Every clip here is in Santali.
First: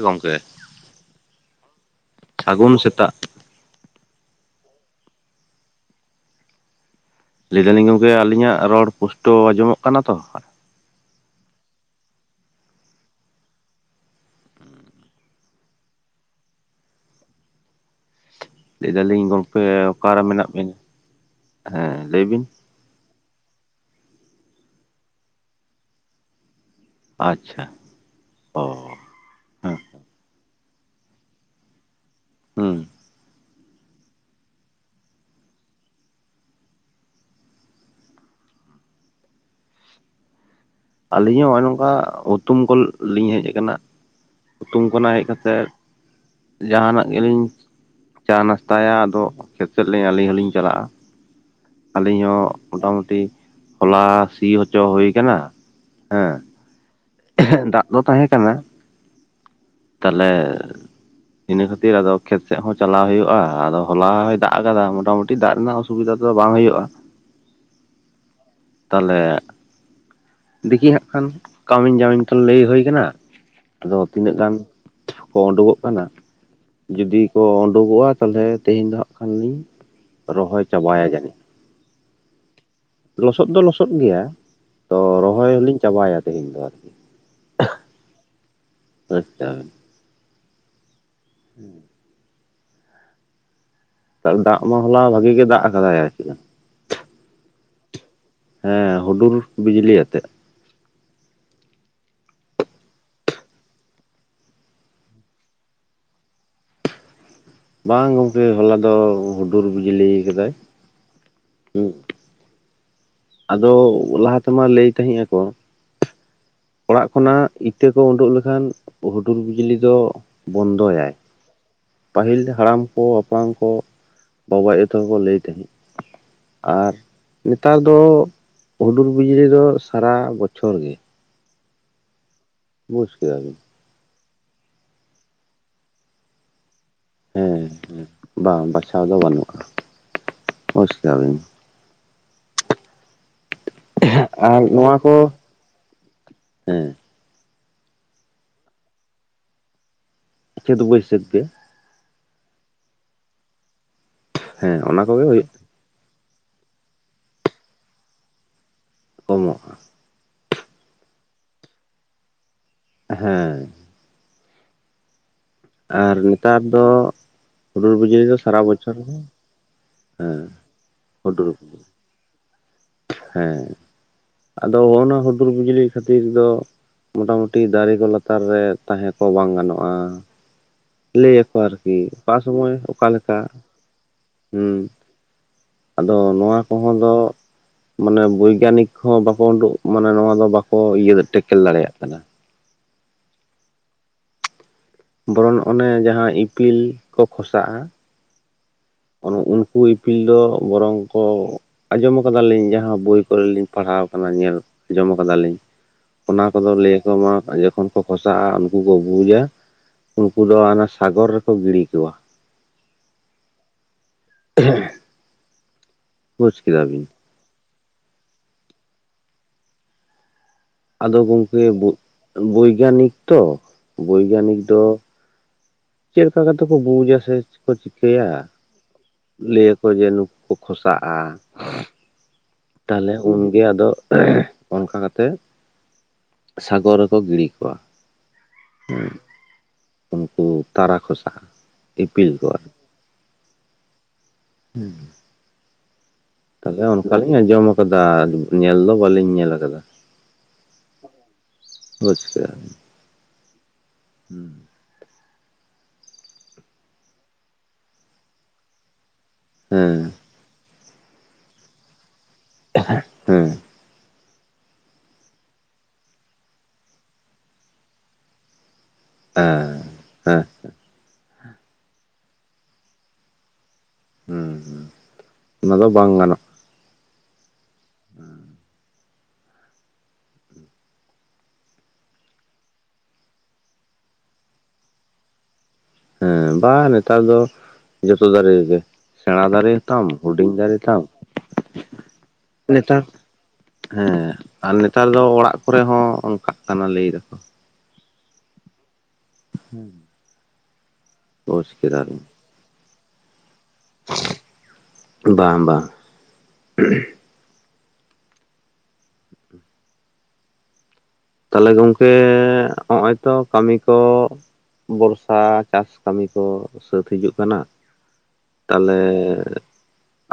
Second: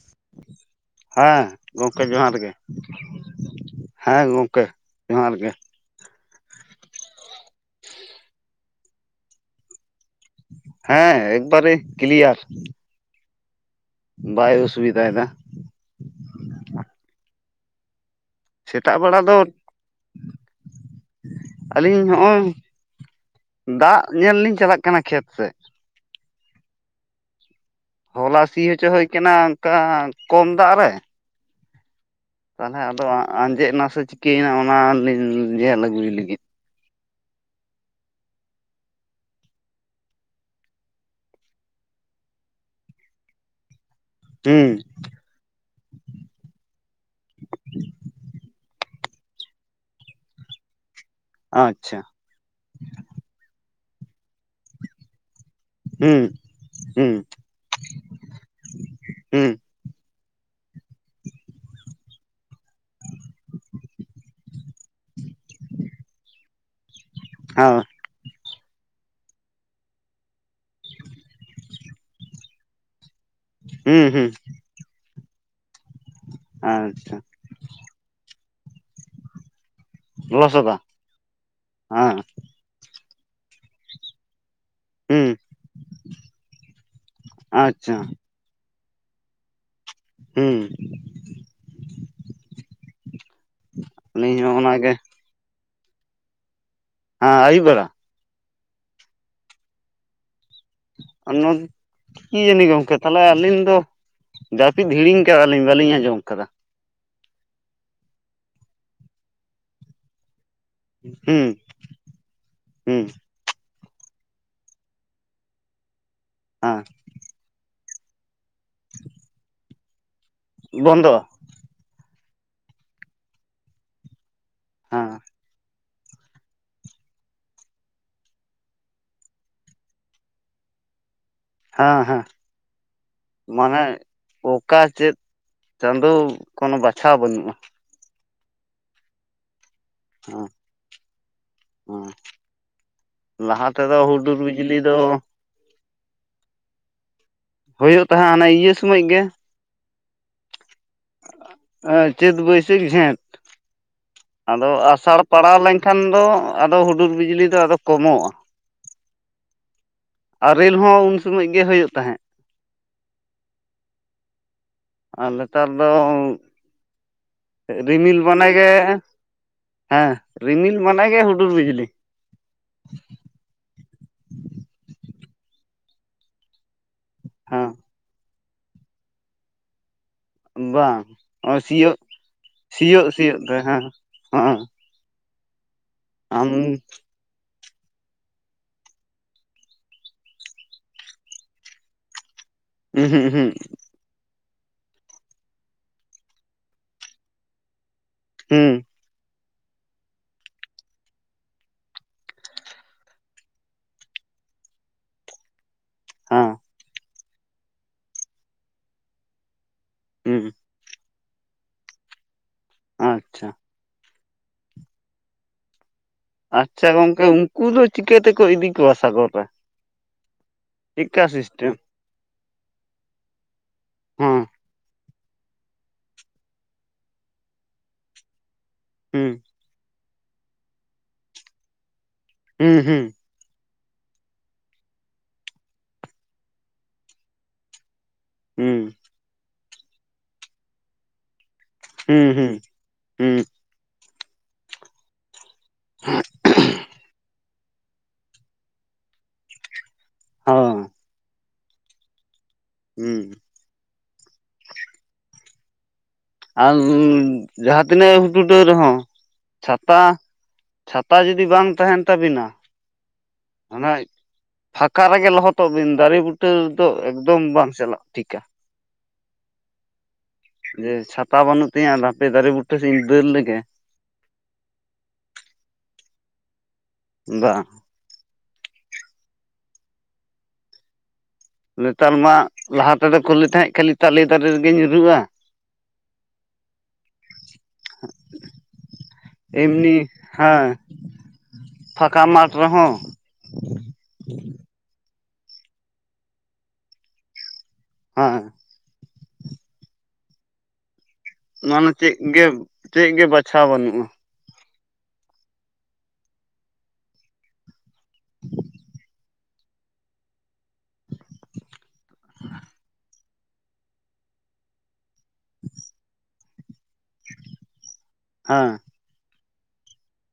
ᱜᱚᱢᱠᱮ ᱦᱟᱸ, ᱜᱚᱢᱠᱮ ᱡᱚᱦᱟᱨ ᱜᱮ ᱥᱟᱹᱜᱩᱱ ᱥᱮᱛᱟᱜ ᱦᱮᱸ ᱜᱚᱢᱠᱮ ᱡᱚᱦᱟᱨ ᱜᱮ ᱞᱟᱹᱭ ᱫᱟᱞᱤᱧ ᱜᱚᱢᱠᱮ ᱟᱹᱞᱤᱧᱟᱜ ᱨᱚᱲ ᱯᱩᱥᱴᱳ ᱟᱸᱡᱚᱢᱚᱜ ᱠᱟᱱᱟ ᱛᱚ? ᱦᱮᱸ, ᱮᱠᱵᱟᱨᱮ ᱠᱞᱤᱭᱟᱨ ᱵᱟᱭ ᱚᱥᱩᱵᱤᱫᱟᱭ ᱫᱟ, ᱞᱟᱹᱭ ᱥᱮᱛᱟᱜ ᱵᱮᱲᱟ ᱫᱟᱞᱤᱧ ᱫᱚ ᱜᱚᱢᱠᱮ ᱚᱠᱟᱨᱮ ᱢᱮᱱᱟᱜ ᱵᱤᱱᱟ? ᱟᱹᱞᱤᱧ ᱦᱮᱸ ᱞᱟᱹᱭ ᱡᱚᱜᱼᱚᱭ ᱵᱤᱱ ᱫᱟᱜ ᱧᱮᱞ ᱞᱤᱧ ᱪᱟᱞᱟᱜ ᱠᱟᱱᱟ ᱠᱷᱮᱛ ᱥᱮᱫ᱾ ᱟᱪᱪᱷᱟ᱾ ᱦᱚᱞᱟ ᱥᱤ ᱦᱚᱪᱚ ᱚ ᱦᱩᱭ ᱠᱟᱱᱟ ᱚᱱᱠᱟ ᱦᱮᱸ ᱠᱚᱢ ᱫᱟᱜ ᱨᱮ᱾ ᱛᱟᱦᱞᱮ ᱦᱩᱸ ᱟᱫᱚ ᱟᱸᱡᱮᱫ ᱱᱟ ᱥᱮ ᱪᱤᱠᱟᱹᱭᱮᱱᱟ ᱚᱱᱟᱞᱤᱧ ᱧᱮᱞ ᱟᱹᱜᱩᱭ ᱞᱟᱹᱜᱤᱫ᱾ ᱟᱹᱞᱤᱧ ᱦᱚᱸ ᱦᱚᱜᱼᱚᱭ ᱱᱚᱝᱠᱟ ᱦᱩᱛᱩᱢ ᱠᱚᱞᱤᱧ ᱦᱮᱡ ᱟᱠᱟᱱᱟ ᱦᱩᱸ ᱦᱩᱛᱩᱢ ᱠᱚᱱᱟᱜ ᱦᱮᱡ ᱠᱟᱛᱮᱫ ᱡᱟᱦᱟᱱᱟᱜ ᱜᱮᱞᱤᱧ ᱪᱟ ᱱᱟᱥᱛᱟᱭᱟ ᱟᱫᱚ ᱠᱷᱮᱛ ᱥᱮᱫ ᱞᱤᱧ ᱟᱹᱞᱤᱧ ᱦᱚᱞᱤᱧ ᱪᱟᱞᱟᱜᱼᱟ᱾ ᱟᱪᱪᱷᱟ ᱟᱹᱞᱤᱧ ᱦᱚᱸ ᱢᱚᱴᱟᱢᱩᱴᱤ ᱦᱚᱞᱟ ᱥᱤ ᱦᱚᱪᱚ ᱦᱩᱭ ᱟᱠᱟᱱᱟ᱾ ᱦᱩᱸ ᱦᱩᱸ ᱫᱟᱜ ᱫᱚ ᱛᱟᱦᱮᱸ ᱠᱟᱱᱟ ᱦᱩᱸ ᱛᱟᱞᱦᱮ ᱤᱱᱟᱹ ᱠᱷᱟᱛᱤᱨ ᱟᱫᱚ ᱠᱷᱮᱛ ᱥᱮᱫ ᱦᱚᱸ ᱪᱟᱞᱟᱣ ᱦᱩᱭᱩᱜ-ᱟ ᱟᱫᱚ ᱦᱚᱞᱟ ᱦᱚᱭ ᱫᱟᱜ ᱟᱠᱟᱫᱟ ᱢᱚᱴᱟᱢᱩᱴᱤ ᱫᱟᱜ ᱨᱮᱱᱟᱜ ᱚᱥ ᱥᱩᱵᱤᱫᱟ ᱫᱚ ᱵᱟᱝ ᱦᱩᱭᱩᱜᱼᱟ᱾ ᱦᱮᱸ ᱛᱟᱞᱦᱮ ᱫᱤᱠᱤ ᱦᱟᱜ ᱠᱷᱟᱱ ᱠᱟᱹᱢᱤ ᱡᱟᱢᱤᱧ ᱛᱚ ᱞᱟᱹᱭ ᱦᱩᱭ ᱠᱟᱱᱟ ᱟᱫᱚ ᱦᱩᱸ ᱦᱩᱸ ᱛᱤᱱᱟᱹᱜ ᱜᱟᱱ ᱠᱚ ᱳᱰᱳᱠᱚᱜ ᱟᱪᱪᱷᱟ ᱡᱩᱫᱤ ᱠᱚ ᱳᱰᱳᱠᱚᱜᱼᱟ ᱛᱟᱦᱚᱞᱮ ᱛᱮᱦᱮᱧ ᱫᱚ ᱦᱟᱸᱜᱠᱷᱟᱱ ᱞᱤᱧ ᱨᱚᱦᱚᱭ ᱞᱚᱥᱫ ᱟ ᱪᱟᱵᱟᱭᱟ ᱡᱟᱹᱱᱤᱡ ᱦᱮᱸ ᱞᱚᱥᱚᱫ ᱫᱚ ᱞᱚᱥᱚᱫ ᱜᱮᱭᱟ ᱛᱚ ᱦᱩᱸ ᱨᱚᱦᱚᱭ ᱦᱚᱞᱤᱧ ᱪᱟᱵᱟᱭᱟ ᱛᱮᱦᱮᱧ ᱫᱚ ᱟᱨᱠᱤ᱾ ᱟᱪᱪᱷᱟ᱾ ᱟᱪᱪᱷᱟ᱾ ᱦᱩᱸ ᱦᱮᱸ ᱟᱹᱞᱤᱧ ᱦᱚᱸ ᱫᱟᱜ ᱢᱟ ᱚᱱᱟᱜᱮ ᱦᱚᱞᱟ ᱵᱷᱟᱜᱤ ᱜᱮᱭ ᱫᱟᱜ ᱟᱠᱟᱫᱟᱭ ᱟᱨ ᱠᱮᱡᱟᱱ᱾ ᱦᱮᱸ ᱟᱹᱭᱩᱵ ᱵᱮᱲᱟ᱾ ᱦᱮᱸ ᱦᱩᱰᱩᱨ ᱵᱤᱡᱽᱞᱤ ᱟᱛᱮᱜ᱾ ᱚᱱᱚᱢ ᱠᱤ ᱡᱟᱹᱱᱤ ᱜᱚᱝᱠᱮ ᱛᱟᱦᱚᱞᱮ ᱟᱹᱞᱤᱧ ᱫᱚ ᱡᱟᱹᱯᱤᱫ ᱦᱤᱲᱤᱧ ᱟᱠᱟᱫᱟᱞᱤᱧ ᱵᱟᱹᱞᱤᱧ ᱟᱸᱡᱚᱢ ᱟᱠᱟᱫᱟ᱾ ᱵᱟᱝ ᱜᱚᱢᱠᱮ ᱦᱚᱞᱟ ᱫᱚ ᱦᱩᱰᱩᱨ ᱵᱤᱡᱽᱞᱤ ᱠᱟᱫᱟᱭ᱾ ᱦᱩᱸ ᱦᱩᱸ᱾ ᱟᱫᱚ ᱞᱟᱦᱟ ᱛᱮᱢᱟ ᱞᱟᱹᱭ ᱛᱟᱦᱮᱸᱜ ᱟᱠᱚ ᱦᱟ ᱚᱲᱟᱜ ᱠᱷᱚᱱᱟᱜ ᱤᱛᱟᱹ ᱠᱚ ᱩᱰᱩᱜ ᱞᱮᱠᱷᱟᱱ ᱦᱩᱰᱩᱨ ᱵᱤᱡᱽᱞᱤ ᱫᱚ ᱵᱚᱱᱫᱚᱭᱟᱭ᱾ ᱵᱚᱱᱫᱚᱜᱼᱟ ᱯᱟᱹᱦᱤᱞ ᱦᱟᱲᱟᱢ ᱠᱚ ᱦᱟᱯᱲᱟᱢ ᱠᱚ ᱵᱟᱵᱟᱜᱟᱭᱩ ᱦᱮᱸ ᱛᱟᱠᱚ ᱞᱟᱹᱭ ᱛᱟᱦᱮᱸᱫ᱾ ᱟᱨ ᱱᱮᱛᱟᱨ ᱫᱚ ᱛᱚ ᱦᱩᱰᱩᱨ ᱵᱤᱡᱽᱞᱤ ᱫᱚ ᱥᱟᱨᱟ ᱵᱚᱪᱷᱚᱨ ᱜᱮ᱾ ᱦᱮᱸ ᱦᱮᱸ ᱵᱩᱡᱽ ᱠᱮᱫᱟ ᱵᱤᱱ ᱢᱟᱱᱮ ᱚᱠᱟ ᱪᱮᱫ ᱪᱟᱸᱫᱳ ᱠᱚᱱᱚ ᱵᱟᱪᱷᱟ ᱵᱟᱱᱩᱜ᱾ ᱦᱮᱸ ᱦᱮᱸ ᱵᱟᱝ ᱵᱟᱪᱷᱟᱣ ᱫᱚ ᱵᱟᱹᱱᱩᱜᱼᱟ᱾ ᱦᱮ ᱵᱩᱡᱽ ᱠᱮᱫᱟ ᱵᱤᱱ ᱦᱮ ᱞᱟᱦᱟ ᱛᱮᱫᱚ ᱦᱩᱰᱩᱨ ᱟᱨ ᱵᱤᱡᱽᱞᱤ ᱱᱚᱣᱟ ᱫᱚ ᱠᱚ ᱦᱮᱸ ᱦᱩᱭᱩᱜ ᱛᱟᱦᱮᱸᱫ ᱚᱱᱟ ᱤᱭᱟᱹ ᱥᱳᱢᱚᱭ ᱜᱮ᱾ ᱪᱟᱹᱛ ᱵᱟᱭᱥᱟ. ᱠ ᱜᱮ᱾ ᱮ ᱪᱟᱹᱛ ᱵᱟᱭᱥᱟᱹᱠ ᱡᱷᱮᱸᱴ ᱟᱫᱚ ᱦᱮᱸ ᱚᱱᱟ ᱟᱥᱟᱲ ᱠᱚᱜᱮ ᱦᱩᱭᱩᱜ ᱯᱟᱲᱟᱣ ᱞᱮᱱ ᱠᱷᱟᱱ ᱫᱚ ᱟᱫᱚ ᱦᱩᱰᱩᱨ ᱵᱤᱡᱽᱞᱤ ᱫᱚ ᱟᱫᱚ ᱠᱚᱢᱚᱜᱼᱟ᱾ ᱠᱚᱢᱚᱜᱼᱟ᱾ ᱟᱨᱮᱞ ᱦᱚᱸ ᱩᱱ ᱥᱳᱢᱳᱡ ᱜᱮ ᱦᱳᱭᱳᱜ ᱛᱟᱦᱮᱸᱫ᱾ ᱦᱮᱸ᱾ ᱟᱨ ᱱᱮᱛᱟᱨ ᱫᱚ ᱟᱨ ᱱᱮᱛᱟᱨ ᱫᱚ ᱦᱩᱰᱩᱨ ᱨᱤᱢᱤᱞ ᱵᱤᱡᱽᱞᱤ ᱫᱚ ᱢᱟᱱᱮ ᱥᱟᱨᱟ ᱜᱮ ᱵᱚᱪᱷᱚᱨ ᱦᱮᱸ ᱨᱤᱢᱤᱞ ᱢᱟᱱ ᱜᱮ ᱦᱩᱰᱩᱨ ᱵᱤᱡᱽᱞᱤ᱾ ᱦᱮᱸ ᱟᱫᱚ ᱦᱚᱜᱼᱚᱜ ᱱᱚᱣᱟ ᱦᱩᱰᱩᱨ ᱵᱤᱡᱽᱞᱤ ᱠᱷᱟᱹᱛᱤᱨ ᱫᱚ ᱢᱚᱴᱟᱢᱩᱴᱤ ᱦᱮᱸ ᱫᱟᱨᱮ ᱠᱚ ᱞᱟᱛᱟᱨ ᱨᱮ ᱛᱟᱦᱮᱸ ᱠᱚ ᱵᱟᱝ ᱜᱟᱱᱚᱜᱼᱟ᱾ ᱵᱟᱝ ᱞᱟᱹᱭᱟᱠᱚ ᱦᱚᱸ ᱥᱤᱭᱚᱜ, ᱟᱨᱠᱤ ᱚᱠᱟ ᱥᱚᱢᱚᱭ ᱥᱤᱭᱚᱜ ᱚᱠᱟᱞᱮᱠᱟ ᱥᱤᱭᱚᱜ ᱛᱮ ᱦᱮᱸ ᱦᱚᱸ᱾ ᱦᱩᱸ ᱟᱫᱚ ᱱᱚᱣᱟ ᱠᱚᱦᱚᱸ ᱫᱚ ᱢᱟᱱᱮ ᱵᱳᱭᱜᱟᱱᱤᱠ ᱦᱚᱸ ᱵᱟᱠᱚ ᱩᱰᱩᱜ ᱢᱟᱱᱮ ᱱᱚᱣᱟ ᱫᱚ ᱵᱟᱠᱚ ᱤᱭᱟᱹ ᱴᱮᱠᱮᱞ ᱫᱟᱲᱮᱭᱟᱜ ᱠᱟᱱᱟ᱾ ᱩᱦᱩᱸ ᱩᱦᱩᱸᱜ᱾ ᱵᱚᱨᱚᱱ ᱚᱱᱮ ᱡᱟᱦᱟᱸ ᱤᱯᱤᱞ ᱠᱚ ᱠᱷᱚᱥᱟᱜᱼᱟ᱾ ᱦᱩᱸ ᱚᱱ ᱩᱱᱠᱩ ᱤᱯᱤᱞ ᱫᱚ ᱵᱚᱨᱚᱝ ᱠᱚ ᱟᱸᱡᱚᱢ ᱠᱟᱫᱟᱞᱤᱧ ᱡᱟᱦᱟᱸ ᱵᱳᱭ ᱠᱚᱨᱮ ᱞᱤᱧ ᱯᱟᱲᱦᱟᱣ ᱠᱟᱱᱟ ᱧᱮᱞ ᱡᱚᱢ ᱠᱟᱫᱟᱞᱤᱧ᱾ ᱚᱱᱟ ᱠᱚᱫᱚ ᱞᱟᱹᱭ ᱟᱠᱚ ᱢᱟ ᱡᱚᱠᱷᱚᱱ ᱠᱚ ᱠᱚᱥᱟᱜᱼᱟ ᱩᱱᱠᱩ ᱠᱚ ᱵᱩᱡᱟ ᱩᱱᱠᱩ ᱦᱩᱸ ᱫᱚ ᱚᱱᱟ ᱥᱟᱜᱚᱨ ᱨᱮᱠᱚ ᱜᱤᱲᱤᱠᱚᱣᱟ᱾ ᱟᱪᱪᱷᱟ᱾ [unintelligible] ᱵᱩᱡᱽ ᱟᱪᱪᱷᱟ ᱠᱮᱫᱟ ᱵᱤᱱ ᱜᱚᱝᱠᱮ ᱩᱝᱠᱩ ᱫᱚ ᱪᱤᱠᱟᱹ ᱛᱮᱠᱚ ᱤᱫᱤ ᱠᱚᱣᱟ ᱥᱟᱜᱚᱨ ᱨᱮ? ᱟᱫᱚ ᱪᱮᱫᱠᱟ ᱜᱚᱝᱠᱮ ᱥᱤᱥᱴᱮᱢ ᱵᱳ-ᱵᱳᱭᱜᱟᱱᱤᱠ ᱛᱚ ᱦᱮᱸ ᱵᱳᱭᱜᱟᱱᱤᱠ ᱫᱚ ᱪᱮᱜ ᱞᱮᱠᱟ ᱠᱟᱛᱮ ᱠᱚ ᱵᱩᱡᱟ ᱥᱮ ᱠᱚ ᱪᱤᱠᱟᱹᱭᱟ? ᱦᱩᱸ ᱞᱟᱹᱭᱟᱠᱚ ᱡᱮ ᱱᱩᱠᱩ ᱠᱚ ᱠᱷᱚᱥᱟᱜᱼᱟ ᱾ ᱦᱩᱸ ᱦᱩᱸ ᱛᱟᱦᱞᱮ ᱩᱱᱜᱮ ᱟᱫᱚ ᱚᱱᱠᱟ ᱠᱟᱛᱮᱜ ᱥᱟᱜᱚᱨ ᱨᱮᱠᱚ ᱜᱤᱲᱤ ᱠᱚᱣᱟ ᱾ ᱦᱩᱸ ᱾ ᱩᱱᱠᱩ ᱛᱟᱨᱟ ᱠᱷᱚᱥᱟ᱾ ᱦᱩᱸ ᱦᱩᱸ ᱦᱩᱸ ᱾ [unintelligible] [unintelligible] ᱛᱟᱦᱞᱮ ᱚᱱᱠᱟᱞᱤᱧ ᱟᱸᱡᱚᱢ ᱠᱟᱫᱟ ᱧᱮᱞ ᱫᱚ ᱵᱟᱹᱞᱤᱧ ᱧᱮᱞ ᱠᱟᱫᱟ ᱾ ᱚ ᱾ ᱵᱩᱡ ᱠᱮᱫᱟᱵᱤᱱ᱾ ᱦᱩᱸ ᱾ ᱦᱩᱸ ᱾ ᱟᱨ ᱡᱟᱦᱟᱸ ᱛᱤᱱᱟᱹᱜ ᱦᱩᱰᱦᱩᱰᱟᱹᱣ ᱨᱮᱦᱚᱸ ᱪᱷᱟᱛᱟ ᱪᱷᱟᱛᱟ ᱡᱩᱫᱤ ᱵᱟᱝ ᱛᱟᱦᱮᱸᱱ ᱛᱟᱵᱤᱱᱟ ᱦᱩᱸ ᱾ ᱦᱟᱱᱟᱭᱤᱡ ᱯᱷᱟᱸᱠᱟ ᱨᱮᱜᱮ ᱞᱚᱦᱚᱫᱚᱜ ᱵᱤᱱ ᱫᱟᱨᱮ ᱵᱩᱴᱟᱹ ᱨᱮᱫᱚ ᱮᱠᱫᱚᱢ ᱵᱟᱝ ᱪᱟᱞᱟᱜ ᱴᱷᱤᱠᱟ ᱾ ᱮᱸ ᱦᱮᱸ ᱾ ᱡᱮ ᱪᱷᱟᱛᱟ ᱵᱟᱹᱱᱩᱜ ᱛᱤᱧᱟᱹ ᱱᱟᱯᱮ ᱫᱟᱨᱮ ᱵᱩᱴᱟᱹ ᱴᱷᱮᱱᱤᱧ ᱫᱟᱹᱲ ᱞᱮᱜᱮ ᱾ ᱦᱩᱸ ᱦᱩᱸ ᱚᱱᱟ ᱫᱚ ᱵᱟᱝ ᱜᱟᱱᱚᱜᱼᱟ ᱾ ᱵᱟᱝ ᱾ ᱦᱩᱸ᱾ ᱱᱮᱛᱟᱨ ᱢᱟ ᱞᱟᱦᱟ ᱛᱮᱫᱚ ᱠᱩ ᱞᱟᱹᱭ ᱛᱟᱦᱮᱸᱫ ᱠᱷᱟᱹᱞᱤ ᱛᱟᱞᱮ ᱫᱟᱨᱮ ᱨᱮᱜᱮ ᱧᱩᱨᱩᱜᱼᱟ᱾ ᱦᱮᱸ ᱵᱟᱝ ᱱᱮᱛᱟᱨ ᱫᱚ ᱡᱚᱛᱚ ᱫᱟᱨᱮ ᱨᱮᱜᱮ᱾ ᱥᱮᱬᱟᱸ ᱫᱟᱨᱮ ᱮᱢᱱᱤ ᱛᱟᱢ ᱦᱩᱰᱤᱧ ᱦᱮᱸ ᱫᱟᱨᱮ ᱛᱟᱢ᱾ ᱯᱷᱟᱸᱠᱟ ᱢᱟᱴ ᱨᱮᱦᱚᱸ ᱱᱮᱛᱟᱨ ᱦᱮᱸ ᱟᱨ ᱱᱮ ᱱᱮᱛᱟᱨ ᱫᱚ ᱚᱲᱟᱜ ᱠᱚᱨᱮ ᱦᱚᱸ ᱚᱱᱠᱟᱜ ᱠᱟᱱᱟ ᱞᱟᱹᱭ ᱫᱟᱠᱚ᱾ ᱦᱮᱸ᱾ ᱦᱮᱸ᱾ ᱱᱚᱣᱟ ᱢᱟ ᱪᱮᱜ ᱜᱮ ᱪᱮᱜ ᱜᱮ ᱵᱟᱪᱷᱟᱣ ᱵᱟᱹᱱᱩᱜᱼᱟ᱾ ᱵᱟᱝ ᱵᱟᱝ᱾ [unintelligible] [inaudible] ᱛᱟᱞᱦᱮ ᱜᱚᱝᱠᱮ ᱦᱚᱜᱼᱚᱭ ᱛᱚ ᱠᱟᱹᱢᱤ ᱠᱚ ᱵᱚᱨᱥ ᱥᱟ ᱪᱟᱥ ᱠᱟᱹᱢᱤ ᱠᱚ ᱥᱟᱹᱛ ᱦᱤᱡᱩᱜ ᱠᱟᱱᱟ ᱦᱮᱸ ᱛᱟᱞᱦᱮ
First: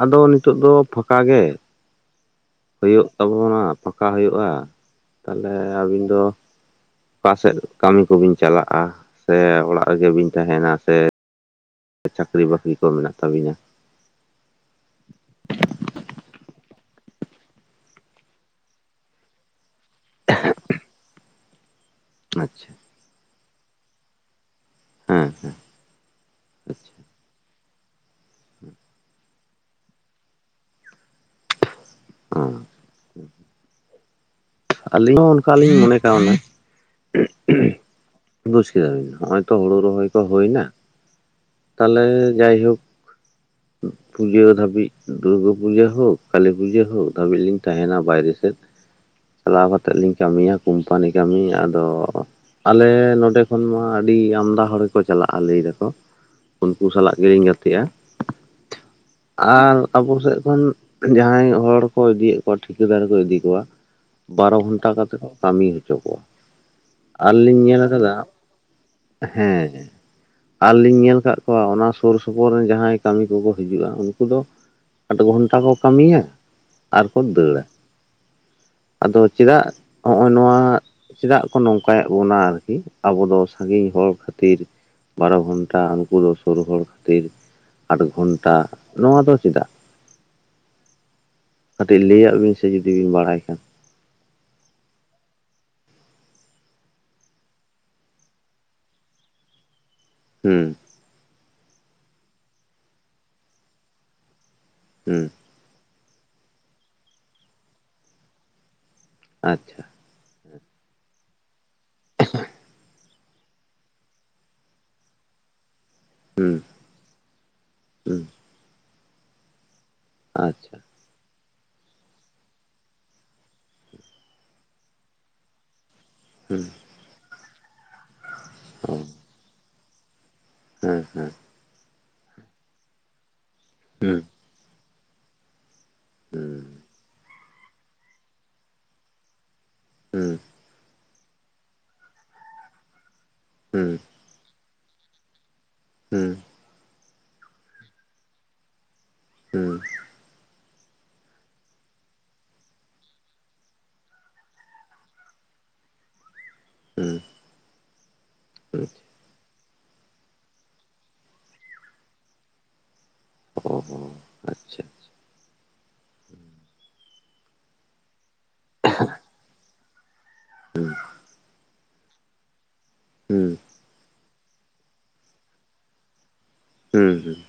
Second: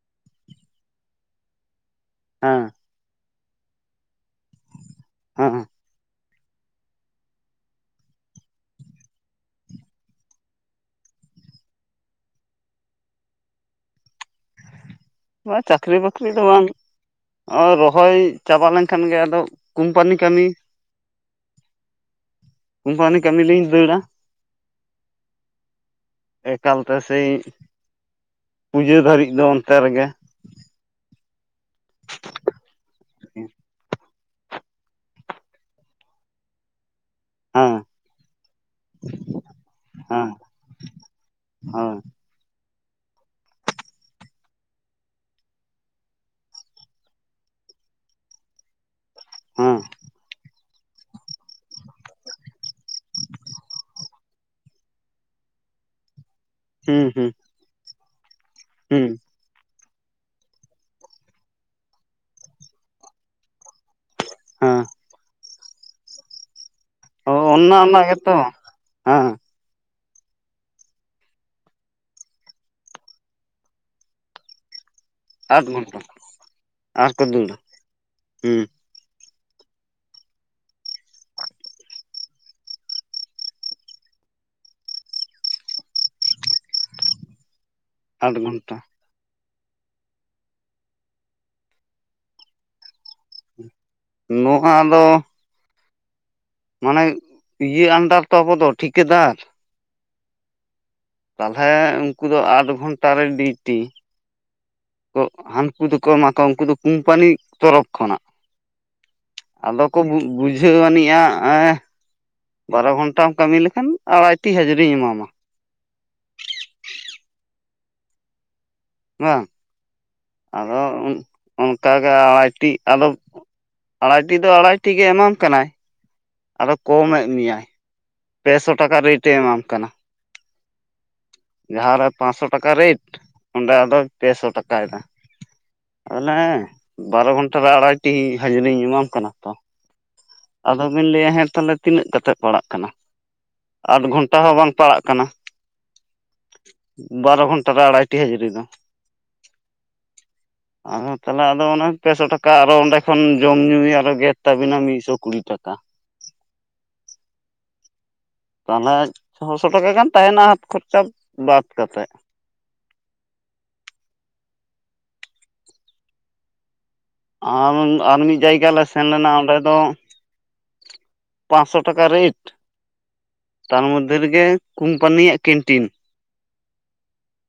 ᱟᱫᱚ ᱱᱤᱛᱳᱜ ᱫᱚ ᱯᱷᱟᱸᱠᱟ ᱜᱮ᱾ ᱦᱮᱸ᱾ ᱦᱩᱭᱩᱜ ᱛᱟᱵᱚᱱᱟ ᱯᱷᱟᱸᱠᱟ ᱦᱩᱭᱩᱜᱼᱟ, ᱛᱟᱞᱦᱮ ᱦᱮᱸ ᱟᱹᱵᱤᱱ ᱫᱚ ᱚᱠᱟ ᱥᱮᱫ ᱠᱟᱹᱢᱤ ᱠᱚᱵᱤᱱ ᱪᱟᱞᱟᱜᱼᱟ ᱥᱮ ᱚᱲᱟᱜ ᱨᱮᱜᱮ ᱵᱤᱱ ᱛᱟᱦᱮᱸᱱᱟ ᱥᱮ ᱪᱟᱹᱠᱨᱤ ᱵᱟᱹᱠᱨᱤ ᱠᱚ ᱢᱮᱱᱟᱜ ᱛᱟᱹᱵᱤᱱᱟ? ᱵᱟᱝ ᱪᱟᱹᱠᱨᱤ ᱵᱟᱹᱠᱨᱤ ᱫᱚ ᱵᱟᱝ, ᱚᱸᱭ ᱨᱚᱦᱚᱭ ᱪᱟᱵᱟ ᱞᱮᱱᱠᱷᱟᱱ ᱜᱮ ᱟᱫᱚ ᱠᱩᱢᱯᱟᱱᱤ ᱠᱟᱹᱢᱤ᱾ ᱟᱪᱪᱷᱟ᱾ ᱠᱩᱢᱯᱟᱱᱤ ᱠᱟᱹᱢᱤ ᱞᱤᱧ ᱫᱟᱹᱲᱟ᱾ ᱦᱮᱸ ᱦᱮᱸ᱾ ᱮᱠᱟᱞ ᱟᱪᱪᱷᱟ ᱛᱮ ᱥᱮᱭ ᱯᱩᱡᱟᱹ ᱫᱷᱟᱹᱨᱤᱡ ᱫᱚ ᱚᱱᱛᱮ ᱨᱮᱜᱮ᱾ ᱦᱮᱸ [inaudible] ᱟᱹᱞᱤᱧ ᱦᱚᱸ ᱚᱱᱠᱟ ᱞᱤᱧ ᱢᱚᱱᱮ ᱠᱟᱣᱱᱟ᱾ ᱦᱮᱸ ᱵᱩᱡ ᱠᱮᱫᱟᱵᱤᱱ᱾ ᱦᱚᱸᱜᱼᱚᱭ ᱛᱚ ᱦᱩᱲᱩ ᱨᱚᱦᱚᱭ ᱠᱚ ᱦᱮᱸ ᱦᱩᱭᱱᱟ ᱛᱟᱞᱦᱮ ᱦᱮᱸ ᱡᱟᱭᱦᱳᱠ᱾ ᱯᱩᱡᱟᱹ ᱫᱷᱟᱹᱵᱤᱡ ᱫᱩᱨᱜᱟᱹ ᱯᱩᱡᱟᱹ ᱦᱳᱠ, ᱠᱟᱹᱞᱤ ᱯᱩᱡᱟᱹ ᱦᱳᱠ ᱫᱷᱟᱹᱵᱤᱡ ᱞᱤᱧ ᱛᱟᱦᱮᱱᱟ ᱵᱟᱭᱨᱮ ᱥᱮᱫ᱾ ᱪᱟᱞᱟᱣ ᱠᱟᱛᱮᱫ ᱞᱤᱧ ᱠᱟᱹᱢᱤᱭᱟ ᱠᱳᱢᱯᱟᱱᱤ ᱠᱟᱹᱢᱤ ᱟᱫᱚ ᱟᱞᱮ ᱱᱚᱰᱮ ᱠᱷᱚᱱ ᱢᱟ ᱟᱹᱰᱤ ᱟᱢᱫᱟ ᱦᱚᱲ ᱜᱮᱠᱚ ᱪᱟᱞᱟᱜᱼᱟ ᱞᱟᱹᱭ ᱫᱟᱠᱚ᱾ ᱩᱱᱠᱩ ᱥᱟᱞᱟᱜ ᱜᱮᱞᱤᱧ ᱜᱟᱛᱮᱼᱟ᱾ ᱦᱮᱸ᱾ ᱟᱨ ᱟᱵᱚ ᱥᱮᱫ ᱠᱷᱚᱱ ᱡᱟᱦᱟᱸᱭ ᱦᱚᱲ ᱠᱚ ᱤᱫᱤᱭᱮᱫ ᱠᱚᱣᱟ, ᱴᱷᱤᱠᱟᱹᱫᱟᱨᱮ ᱠᱚ ᱤᱫᱤ ᱠᱚᱣᱟ᱾ ᱵᱟᱨᱚ ᱦᱮᱸ ᱜᱷᱚᱱᱴᱟ ᱠᱟᱛᱮᱫ ᱠᱚ ᱠᱟᱹᱢᱤ ᱦᱚᱪᱚ ᱠᱚᱣᱟ᱾ ᱟᱨᱞᱤᱧ ᱚᱱᱟ ᱧᱮᱞ ᱚᱱᱟ ᱠᱟᱫᱟ ᱜᱮᱛᱚ ᱦᱮᱸ᱾ ᱟᱨᱞᱤᱧ ᱧᱮᱞ ᱟᱠᱟᱫ ᱠᱚᱣᱟ ᱚᱱᱟ ᱥᱩᱨ ᱥᱩᱯᱩᱨ ᱨᱮᱱ ᱡᱟᱦᱟᱸᱭ ᱠᱟᱹᱢᱤ ᱠᱚᱠᱚ ᱦᱤᱡᱩᱜᱼᱟ ᱩᱱᱠᱩ ᱫᱚ ᱟᱴ ᱜᱷᱚᱱᱴᱟ ᱠᱚ ᱠᱟᱹᱢᱤᱭᱟ ᱟᱨ ᱠᱚ ᱫᱟᱹᱲᱟ᱾ ᱦᱮᱸ᱾ ᱟᱫᱚ ᱪᱮᱫᱟᱜ ᱡᱚᱸᱜ-ᱚᱭ ᱱᱚᱣᱟ ᱪᱮᱫᱟᱜ ᱠᱚ ᱱᱚᱝᱠᱟᱭᱮᱫ ᱵᱚᱱᱟ ᱟᱨᱠᱤ, ᱟᱵᱚ ᱫᱚ ᱥᱟᱺᱜᱤᱧ ᱦᱚᱲ ᱠᱷᱟᱹᱛᱤᱨ ᱵᱟᱨᱚ ᱜᱷᱚᱱᱴᱟ, ᱩᱱᱠᱩ ᱫᱚ ᱥᱩᱨ ᱦᱚᱲ ᱠᱷᱟᱹᱛᱤᱨ ᱟᱴ ᱜᱷᱚᱱᱴᱟ᱾ ᱱᱚᱣᱟ ᱫᱚ ᱪᱮᱫᱟᱜ? ᱠᱟᱹᱴᱤᱡ ᱞᱟᱹᱭᱟᱜ ᱵᱤᱱ ᱥᱮ ᱡᱩᱫᱤ ᱵᱤᱱ ᱵᱟᱲᱟᱭ ᱠᱷᱟᱱ᱾ ᱱᱚ-ᱟ ᱫᱚ ᱢᱟᱱᱮ ᱤᱭᱟᱹ ᱟᱱᱰᱟᱨ ᱛᱚ ᱟᱵᱚ ᱫᱚ ᱴᱷᱤᱠᱟᱹᱫᱟᱨ ᱾ ᱦᱮᱸ ᱾ ᱛᱟᱦᱚᱞᱮ ᱩᱱᱠᱩ ᱫᱚ ᱟᱴ ᱜᱷᱚᱱᱴᱟ ᱨᱮ ᱰᱤᱭᱩᱴᱤ ᱾ ᱦᱩᱸ ᱦᱟᱹᱱᱠᱩ ᱫᱚᱠᱚ ᱮᱢᱟ ᱠᱚᱣᱟ ᱩᱱᱠᱩ ᱫᱚ ᱠᱳᱢᱯᱟᱱᱤ ᱛᱚᱨᱚᱯᱷ ᱠᱷᱚᱱᱟᱜ [inaudible] ᱟᱪᱪᱷᱟ ᱟᱫᱚ ᱠᱚ ᱵᱩᱡᱷᱟᱹᱣ ᱟᱹᱱᱤᱡ-ᱟ ᱮ [inaudible] ᱵᱟᱨᱚ ᱜᱷᱚᱱᱴᱟᱢ ᱠᱟᱹᱢᱤ ᱞᱮᱠᱷᱟᱱ ᱟᱲᱟᱭᱴᱤ ᱦᱟᱡᱨᱤᱧ ᱮᱢᱟᱢᱟ ᱾ ᱦᱮᱸ ᱦᱮᱸ ᱾ [inaudible] ᱵᱟᱝ [inaudible] ᱟᱫᱚ ᱩᱱ ᱚᱱᱠᱟᱜᱮ ᱟᱲᱟᱭᱴᱤ ᱟᱫᱚ [inaudible] ᱟᱲᱟᱭᱴᱤ ᱫᱚ ᱟᱲᱟᱭᱴᱤ ᱜᱮ ᱮᱢᱟᱢ ᱠᱟᱱᱟᱭ ᱾ ᱦᱩᱸ ᱟᱫᱚ ᱠᱚᱢᱮᱫ ᱢᱮᱭᱟᱭ [inaudible] ᱯᱮᱥᱚ ᱴᱟᱠᱟ ᱨᱮᱹᱴ ᱮ ᱮᱢᱟᱢ ᱠᱟᱱᱟ ᱾ ᱟᱪᱪᱷᱟ ᱾ ᱡᱟᱦᱟᱸᱨᱮ ᱯᱟᱸᱥᱥᱚ ᱴᱟᱠᱟ ᱨᱮᱴ ᱚᱱᱰᱮ ᱟᱫᱚ ᱦᱩᱸ ᱯᱮᱥᱚ ᱴᱟᱠᱟᱭᱮᱱᱟ᱾ ᱚᱱᱮ ᱦᱩᱸ ᱵᱟᱨᱚ ᱜᱷᱚᱱᱴᱟ ᱨᱮ ᱟᱲᱟᱭᱴᱤ ᱦᱟᱹᱡᱨᱤᱧ ᱮᱢᱟᱢ ᱠᱟᱱᱟ ᱛᱚ ᱾ ᱦᱩ ᱸ᱾ ᱟᱫᱚᱵᱤᱱ ᱞᱟᱹᱭᱟ ᱦᱮᱸ ᱛᱟᱦᱞᱮ ᱛᱤᱱᱟᱹᱜ ᱠᱟᱛᱮᱫ ᱯᱟᱲᱟᱜ ᱠᱟᱱᱟ, ᱦᱩᱸ [inaudible] ᱟᱫᱷ ᱜᱷᱚᱱᱴᱟ ᱦᱚᱸ ᱵᱟᱝ ᱯᱟᱲᱟᱜ ᱠᱟᱱᱟ᱾ ᱦᱮᱸ ᱾ ᱵᱟᱨᱚ ᱜᱷᱚᱱᱴᱟ ᱨᱮ ᱟᱲᱟᱭᱴᱤ ᱦᱟᱹᱡᱨᱤ ᱫᱚ᱾ [inaudible] [inaudible] ᱟᱫᱚ ᱛᱟᱦᱚᱞᱮ ᱟᱫᱚ ᱚᱱᱟ ᱯᱮᱥᱚ ᱴᱟᱠᱟ ᱟᱨᱚ ᱚᱸᱰᱮ ᱠᱷᱚᱱ ᱡᱚᱢᱧᱩ ᱟᱨᱚ ᱜᱮᱫ ᱛᱟᱵᱤᱱᱟ ᱢᱤᱫᱥᱚ ᱠᱩᱲᱤ ᱴᱟᱠᱟ ᱾ ᱦᱮᱸ ᱾ ᱛᱟᱦᱚᱞᱮ ᱪᱷᱚᱥᱚ ᱴᱟᱠᱟ ᱜᱟᱱ ᱛᱟᱦᱮᱱᱟ ᱦᱟᱛ ᱠᱷᱚᱨᱪᱟ ᱵᱟᱫ ᱠᱟᱛᱮᱫ ᱾ ᱦᱩᱸ ᱦᱩᱸ ᱟᱨ ᱪᱮᱫ ᱾ ᱟᱨ ᱟᱨ ᱢᱤᱫ ᱡᱟᱭᱜᱟ ᱞᱮ ᱥᱮᱱ ᱞᱮᱱᱟ ᱚᱸᱰᱮ ᱫᱚ [inaudible] ᱯᱟᱸᱥᱥᱚ ᱴᱟᱠᱟ ᱨᱮᱴ ᱦᱩᱸ [inaudible] ᱛᱟᱨ ᱢᱚᱫᱽᱫᱷᱮ ᱨᱮᱜᱮ ᱠᱳᱢᱯᱟᱹᱱᱤᱭᱟᱜ ᱠᱮᱱᱴᱤᱱ ᱾ ᱦᱩᱸ ᱦᱩᱸ ᱾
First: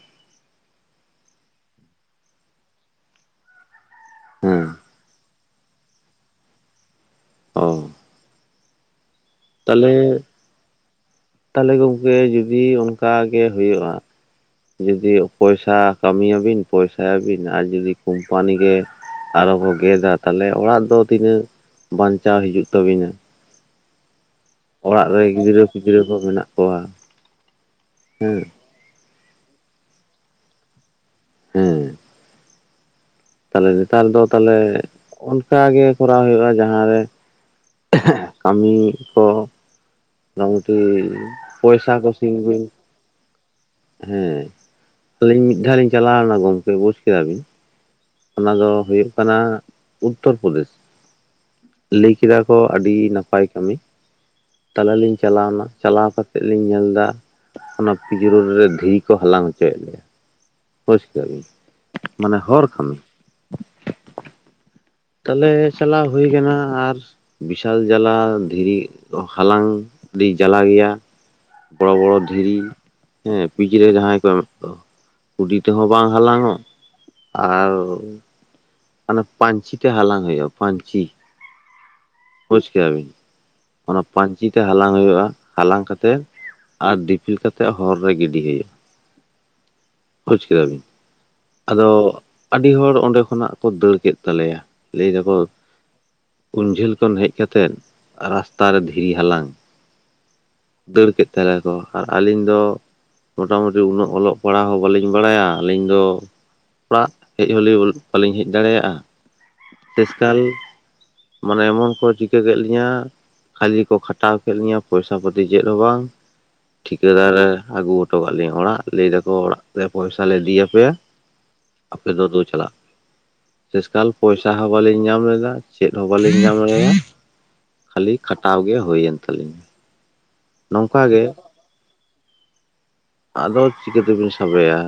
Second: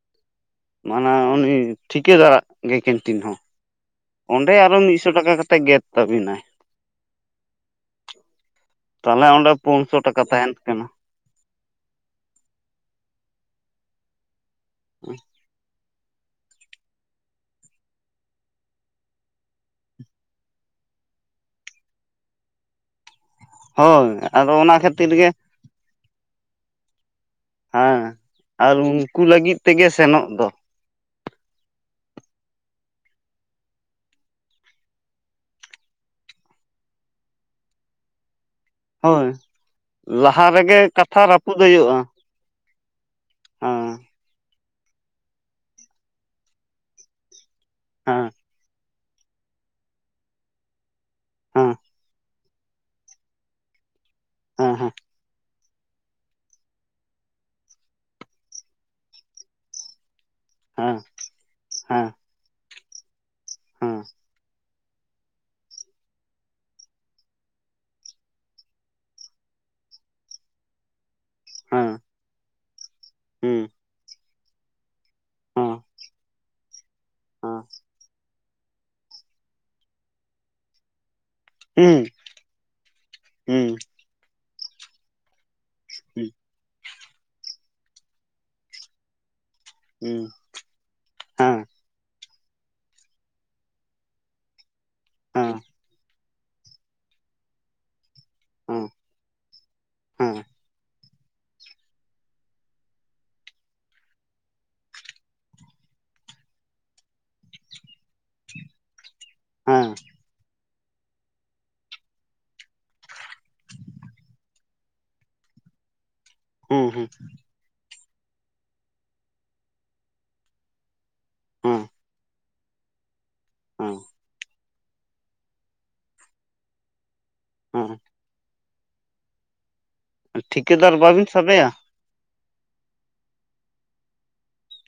ᱢᱟᱱᱮ ᱩᱱᱤ ᱴᱷᱤᱠᱟᱹ ᱫᱟᱨᱟᱜ ᱜᱮ ᱠᱮᱱᱴᱤᱱ ᱦᱚᱸ ᱾ ᱚᱸᱰᱮ ᱦᱮᱸ ᱟᱨᱚ ᱢᱤᱫᱥᱚ ᱴᱟᱠᱟ ᱠᱟᱛᱮᱫ ᱜᱮᱫ ᱛᱟᱹᱵᱤᱱᱟᱭ ᱾ ᱚ ᱛᱟᱦᱚᱞᱮ ᱚᱸᱰᱮ ᱛᱟᱦᱚᱞᱮ ᱯᱩᱱᱥᱚ ᱴᱟᱠᱟ ᱛᱟᱦᱮᱱ ᱠᱟᱱᱟ᱾ ᱛᱟᱦᱚᱞᱮ ᱜᱚᱢᱠᱮ ᱡᱩᱫᱤ ᱚᱱᱠᱟ ᱜᱮ ᱦᱩᱭᱩᱜ-ᱟ ᱡᱩᱫᱤ ᱯᱚᱭᱥᱟ ᱠᱟᱹᱢᱤᱭᱟᱵᱤᱱ ᱯᱚᱭᱥᱟᱭᱟᱵᱤᱱ ᱟᱨ ᱡᱩᱫᱤ ᱠᱳᱢᱯᱟᱱᱤ ᱜᱮ ᱟᱨᱚ ᱠᱚ ᱜᱮᱫᱟ ᱛᱟᱞᱦᱮ ᱚᱲᱟᱜ ᱫᱚ ᱛᱤᱱᱟᱹᱜ ᱵᱟᱧᱪᱟᱣ ᱦᱤᱡᱩᱜ ᱛᱟᱵᱤᱱᱟ ᱾ ᱦᱳᱭ ᱾ ᱚᱲᱟᱜ ᱨᱮ ᱜᱤᱫᱽᱨᱟᱹ ᱯᱤᱫᱽᱨᱟᱹ ᱠᱚ ᱢᱮᱱᱟᱜ ᱠᱚᱣᱟ ᱾ [inaudible] ᱦᱮᱸ ᱦᱩᱸ ᱾ ᱟᱨ ᱩᱱᱠᱩ ᱞᱟᱹᱜᱤᱫ ᱛᱮᱜᱮ ᱥᱮᱱᱚᱜ ᱫᱚ ᱾ ᱦᱮᱸ ᱾ ᱛᱟᱦᱚᱞᱮ ᱱᱮᱛᱟᱨ ᱫᱚ ᱛᱟᱦᱚᱞᱮ ᱚᱱᱠᱟ ᱜᱮ ᱠᱚᱨᱟᱣ ᱦᱩᱭᱩᱜ-ᱟ ᱡᱟᱦᱟᱸ ᱨᱮ ᱠᱟᱹᱢᱤ ᱦᱳᱭ ᱠᱚ [inaudible] ᱞᱟᱦᱟ ᱢᱚᱴᱟᱢᱩᱴᱤ ᱨᱮᱜᱮ ᱠᱟᱛᱷᱟ ᱨᱟᱹᱯᱩᱫ ᱦᱩᱭᱩᱜ-ᱟ ᱯᱚᱭᱥᱟ ᱾ ᱠᱚ ᱥᱤᱧ ᱵᱤᱱ ᱦᱟᱸ ᱾ ᱦᱮᱸ, [inaudible] ᱟᱹᱞᱤᱧ ᱢᱤᱫ ᱫᱷᱟᱣ ᱞᱤᱧ ᱪᱟᱞᱟᱣ ᱞᱮᱱᱟ ᱜᱚᱝᱠᱮ ᱵᱩᱡᱽ ᱠᱮᱫᱟ ᱵᱤᱱ ᱾ ᱦᱟᱸ ᱾ ᱚᱱᱟ ᱫᱚ ᱦᱩᱭᱩᱜ ᱠᱟᱱᱟ ᱩᱛᱛᱚᱨ ᱯᱨᱚᱫᱮᱥ ᱾ ᱦᱮᱸ ᱞᱟᱹᱭ ᱠᱮᱫᱟ ᱠᱚ ᱟᱹᱰᱤ ᱱᱟᱯᱟᱭ ᱠᱟᱹᱢᱤ ᱾ [inaudible] ᱦᱮᱸ ᱦᱮᱸ ᱛᱟᱦᱮᱞᱮ ᱞᱤᱧ ᱪᱟᱞᱟᱣ ᱮᱱᱟ ᱾ ᱪᱟᱞᱟᱣ ᱠᱟᱛᱮᱫ ᱞᱤᱧ ᱧᱮᱞ ᱮᱫᱟ ᱚᱱᱟ ᱯᱤᱪᱨᱳᱰ ᱨᱮ ᱫᱷᱤᱨᱤ ᱠᱚ ᱦᱟᱞᱟᱝ ᱦᱚᱪᱚᱭᱮᱜ ᱞᱮᱭᱟ᱾ ᱦᱮᱸ ᱵᱩᱡ ᱠᱮᱫᱟᱵᱤᱱ ᱢᱟᱱᱮ ᱦᱚᱨ ᱠᱷᱚᱱ ᱾ ᱦᱩᱸ᱾ ᱛᱟᱞᱦᱮ ᱪᱟᱞᱟᱣ ᱦᱳᱭ ᱠᱟᱱᱟ ᱟᱨ ᱵᱤᱥᱟᱞ ᱡᱟᱹᱞᱟ ᱫᱷᱤᱨᱤ ᱦᱟᱞᱟᱝ ᱟᱹᱰᱤ ᱡᱟᱞᱟ ᱜᱮᱭᱟ᱾ ᱦᱮᱸ ᱦᱮᱸ ᱵᱚᱲᱚ ᱵᱚᱲᱚ ᱫᱷᱤᱹᱨᱤ ᱦᱮᱸ ᱦᱩᱸ ᱯᱤᱡᱨᱮ ᱡᱟᱦᱟᱸᱭ ᱠᱚ ᱮᱢᱮᱜ ᱠᱚᱣᱟ᱾ ᱠᱩᱰᱤ ᱛᱮᱦᱚᱸ ᱵᱟᱝ ᱦᱟᱞᱟᱝ ᱚᱜ ᱟᱨ ᱦᱟᱱᱮ ᱯᱟᱧᱪᱤ ᱛᱮ ᱦᱟᱞᱟᱝ ᱦᱩᱭᱩᱜᱼᱟ, ᱯᱟᱧᱪᱤ᱾ ᱦᱩᱸ᱾ ᱵᱩᱡ ᱠᱮᱫᱟ ᱵᱤᱱ ᱦᱩᱸ ᱦᱩᱸ ᱦᱩᱸ ᱦᱮᱸ ᱚᱱᱟ ᱯᱟᱧᱪᱤ ᱛᱮ ᱦᱟᱞᱟᱝ ᱦᱩᱭᱩᱜᱼᱟ ᱦᱟᱞᱟᱝ ᱠᱟᱛᱮᱜ ᱦᱮᱸ ᱟᱨ ᱫᱤᱯᱤᱞ ᱠᱟᱛᱮᱜ ᱦᱚᱨ ᱨᱮ ᱜᱤᱰᱤ ᱦᱳᱭᱳᱜᱼᱟ ᱦᱩᱸ ᱠᱮᱫᱟᱵᱤᱱ? ᱟᱫᱚ ᱟᱹᱰᱤ ᱦᱚᱲ ᱚᱸᱰᱮ ᱠᱷᱚᱱᱟᱜ ᱠᱚ ᱫᱟᱹᱲ ᱠᱮᱫ ᱛᱟᱞᱮᱭᱟ ᱞᱟᱹᱭ ᱫᱟᱠᱚ ᱦᱮᱸ ᱩᱱ ᱡᱷᱟᱹᱞ ᱠᱷᱚᱱ ᱦᱮᱡ ᱠᱟᱛᱮᱫ ᱨᱟᱥᱛᱟ ᱨᱮ ᱫᱷᱤᱨᱤ ᱦᱟᱞᱟᱝ᱾ ᱦᱩᱸ ᱫᱟᱹᱲ ᱠᱮᱫ ᱛᱟᱞᱮᱭᱟᱠᱚ ᱟᱨ ᱟᱹᱞᱤᱧ ᱫᱚ ᱢᱚᱴᱟᱢᱩᱴᱤ ᱩᱱᱟᱹᱜ ᱚᱞᱚᱜ ᱯᱟᱲᱦᱟᱣ ᱦᱚᱸ ᱵᱟᱹᱞᱤᱧ ᱵᱟᱲᱟᱭᱟ ᱟᱹᱞᱤᱧ ᱫᱚ ᱚᱲᱟᱜ ᱦᱮᱡ ᱦᱚᱸᱞᱤᱧ ᱵᱟᱹᱞᱤᱧ ᱦᱮᱡ ᱫᱟᱲᱮᱭᱟᱜᱼᱟ ᱛᱮᱥᱠᱟᱞ ᱢᱟᱱᱮ ᱮᱢᱚᱱ ᱠᱚ ᱪᱤᱠᱟᱹ ᱠᱮᱜ ᱞᱤᱧᱟᱹ ᱠᱷᱟᱹᱞᱤ ᱠᱚ ᱠᱷᱟᱴᱟᱣ ᱠᱮᱜ ᱞᱤᱧᱟᱹ ᱯᱚᱭᱥᱟ ᱯᱚᱹ ᱪᱮᱫ ᱦᱚᱸ ᱵᱟᱝ ᱦᱩᱸ ᱦᱮᱸ ᱴᱷᱤᱠᱟᱹᱫᱟᱨᱮ ᱟᱹᱜᱩ ᱦᱚᱴᱚ ᱠᱟᱜ ᱞᱤᱧᱟ ᱚᱲᱟᱜ ᱞᱟᱹᱭ ᱫᱟᱠᱚ ᱚᱲᱟᱜ ᱨᱮ ᱯᱚᱭᱥᱟ ᱞᱮ ᱤᱫᱤᱭᱟᱯᱮᱭᱟ᱾ ᱟᱯᱮ ᱫᱚ ᱫᱳ ᱪᱟᱞᱟᱜ ᱯᱮ ᱾ ᱦᱮᱸ ᱥᱮᱥᱠᱟᱞ ᱯᱚᱭᱥᱟ ᱦᱚᱸ ᱵᱟᱞᱤᱧ ᱧᱟᱢ ᱞᱮᱫᱟ ᱪᱮᱫ ᱦᱚᱸ ᱵᱟᱞᱤᱧ ᱧᱟᱢ ᱞᱮᱫᱟ᱾ ᱦᱮᱸ ᱠᱷᱟᱞᱤ ᱠᱷᱟᱴᱟᱣ ᱜᱮ ᱦᱳᱭᱮᱱ ᱛᱟᱹᱞᱤᱧᱟ᱾ ᱴᱷᱤᱠᱟᱹᱫᱟᱨ ᱱᱚᱝᱠᱟ ᱜᱮ ᱵᱟᱹᱵᱤᱱ ᱥᱟᱵᱮᱭᱟ ᱟᱫᱚ ᱪᱤᱠᱟᱛᱮᱵᱤᱱ ᱥᱟᱵᱮᱭᱟ᱾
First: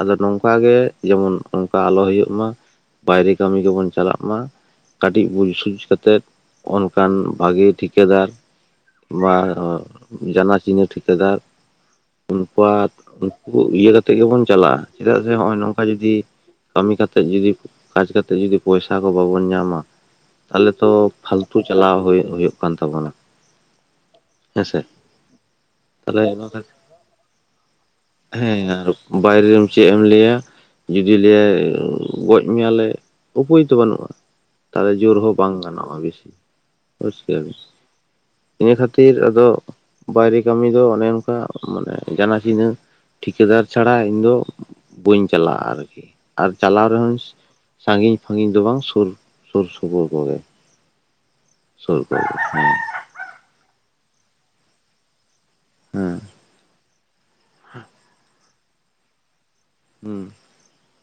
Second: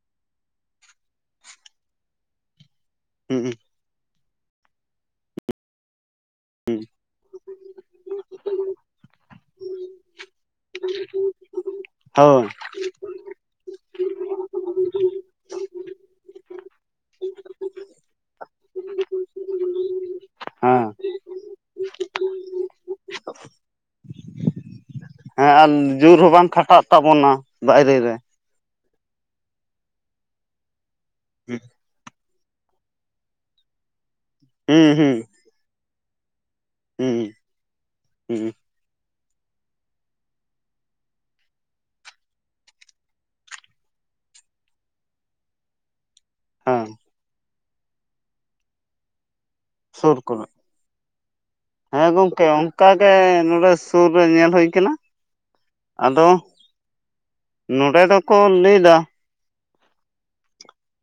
ᱟᱫᱚ ᱱᱚᱝᱠᱟ ᱜᱮ ᱡᱮᱢᱚᱱ ᱱᱚᱱᱠᱟ ᱟᱞᱚ ᱦᱳᱭᱳᱜ ᱢᱟ᱾ ᱵᱟᱭᱨᱮ ᱦᱩᱸ ᱠᱟᱹᱢᱤ ᱜᱮᱵᱚᱱ ᱪᱟᱞᱟᱜ ᱢᱟ ᱠᱟᱹᱴᱤᱡ ᱵᱩᱡ ᱥᱩᱡ ᱠᱟᱛᱮᱫ ᱚᱱᱠᱟᱱ ᱵᱷᱟᱜᱤ ᱴᱷᱤᱠᱟᱹᱫᱟᱨ ᱵᱟ ᱨᱚ ᱡᱟᱱᱟᱪᱤᱱᱟᱹ ᱴᱷᱤᱠᱟᱹᱫᱟᱨ ᱦᱳᱭ ᱩᱱᱠᱩᱣᱟᱜ ᱤᱭᱟᱹ ᱠᱟᱛᱮᱜ ᱜᱮᱵᱚᱱ ᱪᱟᱞᱟᱜᱼᱟ ᱪᱮᱫᱟᱜ ᱥᱮ ᱦᱚᱜᱼᱚᱭ ᱱᱚᱝᱠᱟ ᱡᱩᱫᱤ ᱠᱟᱹᱢᱤ ᱠᱟᱛᱮᱫ ᱡᱩᱫᱤ ᱠᱟᱡᱽ ᱠᱟᱛᱮᱫ ᱡᱩᱫᱤ ᱯᱚᱭᱥᱟ ᱠᱚ ᱵᱟᱵᱚᱱ ᱧᱟᱸᱢᱟ ᱛᱟᱦᱚᱞᱮ ᱛᱚ ᱦᱮᱸ ᱯᱷᱟᱞᱛᱩ ᱪᱟᱞᱟᱣ ᱦᱳᱭᱳᱜ-ᱦᱳᱭᱳᱜ ᱠᱟᱱ ᱛᱟᱵᱚᱱᱟ᱾ ᱦᱮᱸ ᱥᱮ? ᱦᱮᱸ ᱟᱨ ᱡᱩᱨ ᱦᱚᱸ ᱵᱟᱝ ᱠᱷᱟᱴᱟᱜ ᱛᱟᱵᱚᱱᱟ ᱵᱟᱭᱨᱮ ᱨᱮ᱾ ᱦᱮᱸ ᱟᱨ ᱵᱟᱭᱨᱮᱢ ᱪᱮᱜ ᱮᱢ ᱞᱟᱹᱭᱟ ᱡᱩᱫᱤ ᱞᱟᱹᱭᱟᱭ ᱜᱚᱡ ᱢᱤᱭᱟᱞᱮ ᱩᱯᱟᱹᱭ ᱫᱚ ᱵᱟᱹᱱᱩᱜᱼᱟ, ᱦᱩᱸ ᱛᱟᱦᱚᱞᱮ ᱦᱩᱸ ᱡᱳᱨ ᱦᱚᱸ ᱵᱟᱝ ᱜᱟᱱᱚᱜᱼᱟ ᱵᱤᱥᱤ᱾ ᱵᱩᱡ ᱠᱮᱫᱟᱵᱤᱱ᱾ ᱩᱸ ᱤᱱᱟᱹ ᱠᱷᱟᱹᱛᱤᱨ ᱟᱫᱚ ᱵᱟᱭᱨᱮ ᱠᱟᱹᱢᱤ ᱫᱚ ᱚᱱᱮ ᱚᱱᱠᱟ ᱢᱟᱱᱮ ᱡᱟᱱᱟ ᱪᱤᱱᱦᱟᱹ ᱴᱷᱤᱠᱟᱹᱫᱟᱨ ᱪᱷᱟᱲᱟ ᱤᱧ ᱫᱚ ᱵᱟᱹᱧ ᱪᱟᱞᱟᱜᱼᱟ ᱟᱨᱠᱤ᱾ ᱟᱨ ᱦᱮᱸ ᱪᱟᱞᱟᱣ ᱨᱮᱦᱚᱸᱧ ᱥᱟᱺᱜᱤᱧ-ᱯᱷᱟᱜᱤᱧ ᱫᱚ ᱵᱟᱝ ᱥᱩᱨ ᱥᱩᱨ ᱥᱩᱯᱩᱨ ᱥᱩᱨ ᱠᱚᱜᱮ ᱠᱚᱨᱮ ᱥᱩᱨ ᱠᱚᱨᱮᱜ ᱦᱩᱸ᱾ ᱯᱮ ᱱᱚᱰᱮ ᱥᱩᱨ ᱨᱮ ᱧᱮᱞ ᱦᱳᱭ ᱠᱟᱱᱟ ᱦᱮᱸ ᱟᱫᱚ ᱱᱚᱸᱰᱮ ᱫᱚᱠᱚ ᱞᱟᱹᱭᱫᱟ ᱦᱩᱸ᱾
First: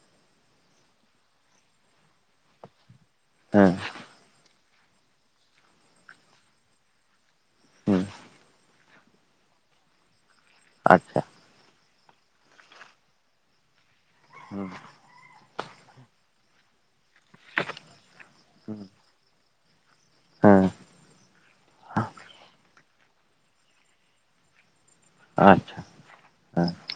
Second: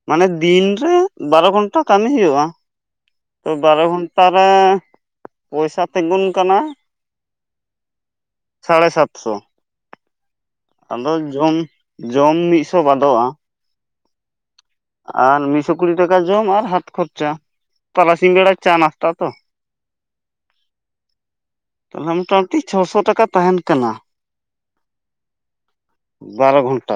ᱢᱟᱱᱮ ᱫᱤᱱ ᱨᱮ ᱵᱟᱨᱚ ᱜᱷᱚᱱᱴᱟ ᱠᱟᱹᱢᱤ ᱦᱩᱭᱩᱜ-ᱟ, ᱛᱚ ᱦᱮᱸ ᱵᱟᱨᱚ ᱜᱷᱚᱱᱴᱟ ᱴᱟᱨᱮ ᱯᱚᱭᱥᱟ ᱛᱤᱸᱜᱩᱱ ᱠᱟᱱᱟ [unintelligible] ᱥᱟᱲᱮ ᱥᱟᱛᱥᱚ ᱟᱫᱚ ᱟᱪᱪᱷᱟ ᱡᱚᱢ ᱡᱚᱢ ᱢᱤᱫ ᱥᱚ ᱵᱟᱫᱚᱜ-ᱟ᱾ [unintelligible] ᱟᱨ ᱢᱤᱫᱥᱚ ᱠᱩᱲᱤ ᱴᱟᱠᱟ ᱡᱚᱢ ᱟᱨ ᱦᱟᱛ ᱠᱷᱚᱨᱪᱟ ᱛᱟᱨᱟᱥᱤᱧ ᱵᱮᱲᱟ ᱪᱟ ᱱᱟᱥ ᱛᱟ ᱛᱚ ᱦᱮᱸ ᱛᱟᱦᱚᱞᱮ ᱢᱚᱴᱟᱢᱩᱴᱤ ᱪᱷᱚᱥᱚ ᱴᱟᱠᱟ ᱛᱟᱦᱮᱸ ᱠᱟᱱᱟ᱾ ᱟᱪᱪᱷᱟ ᱵᱟᱨᱚ ᱦᱮᱸ᱾ ᱜᱷᱚᱱᱴᱟ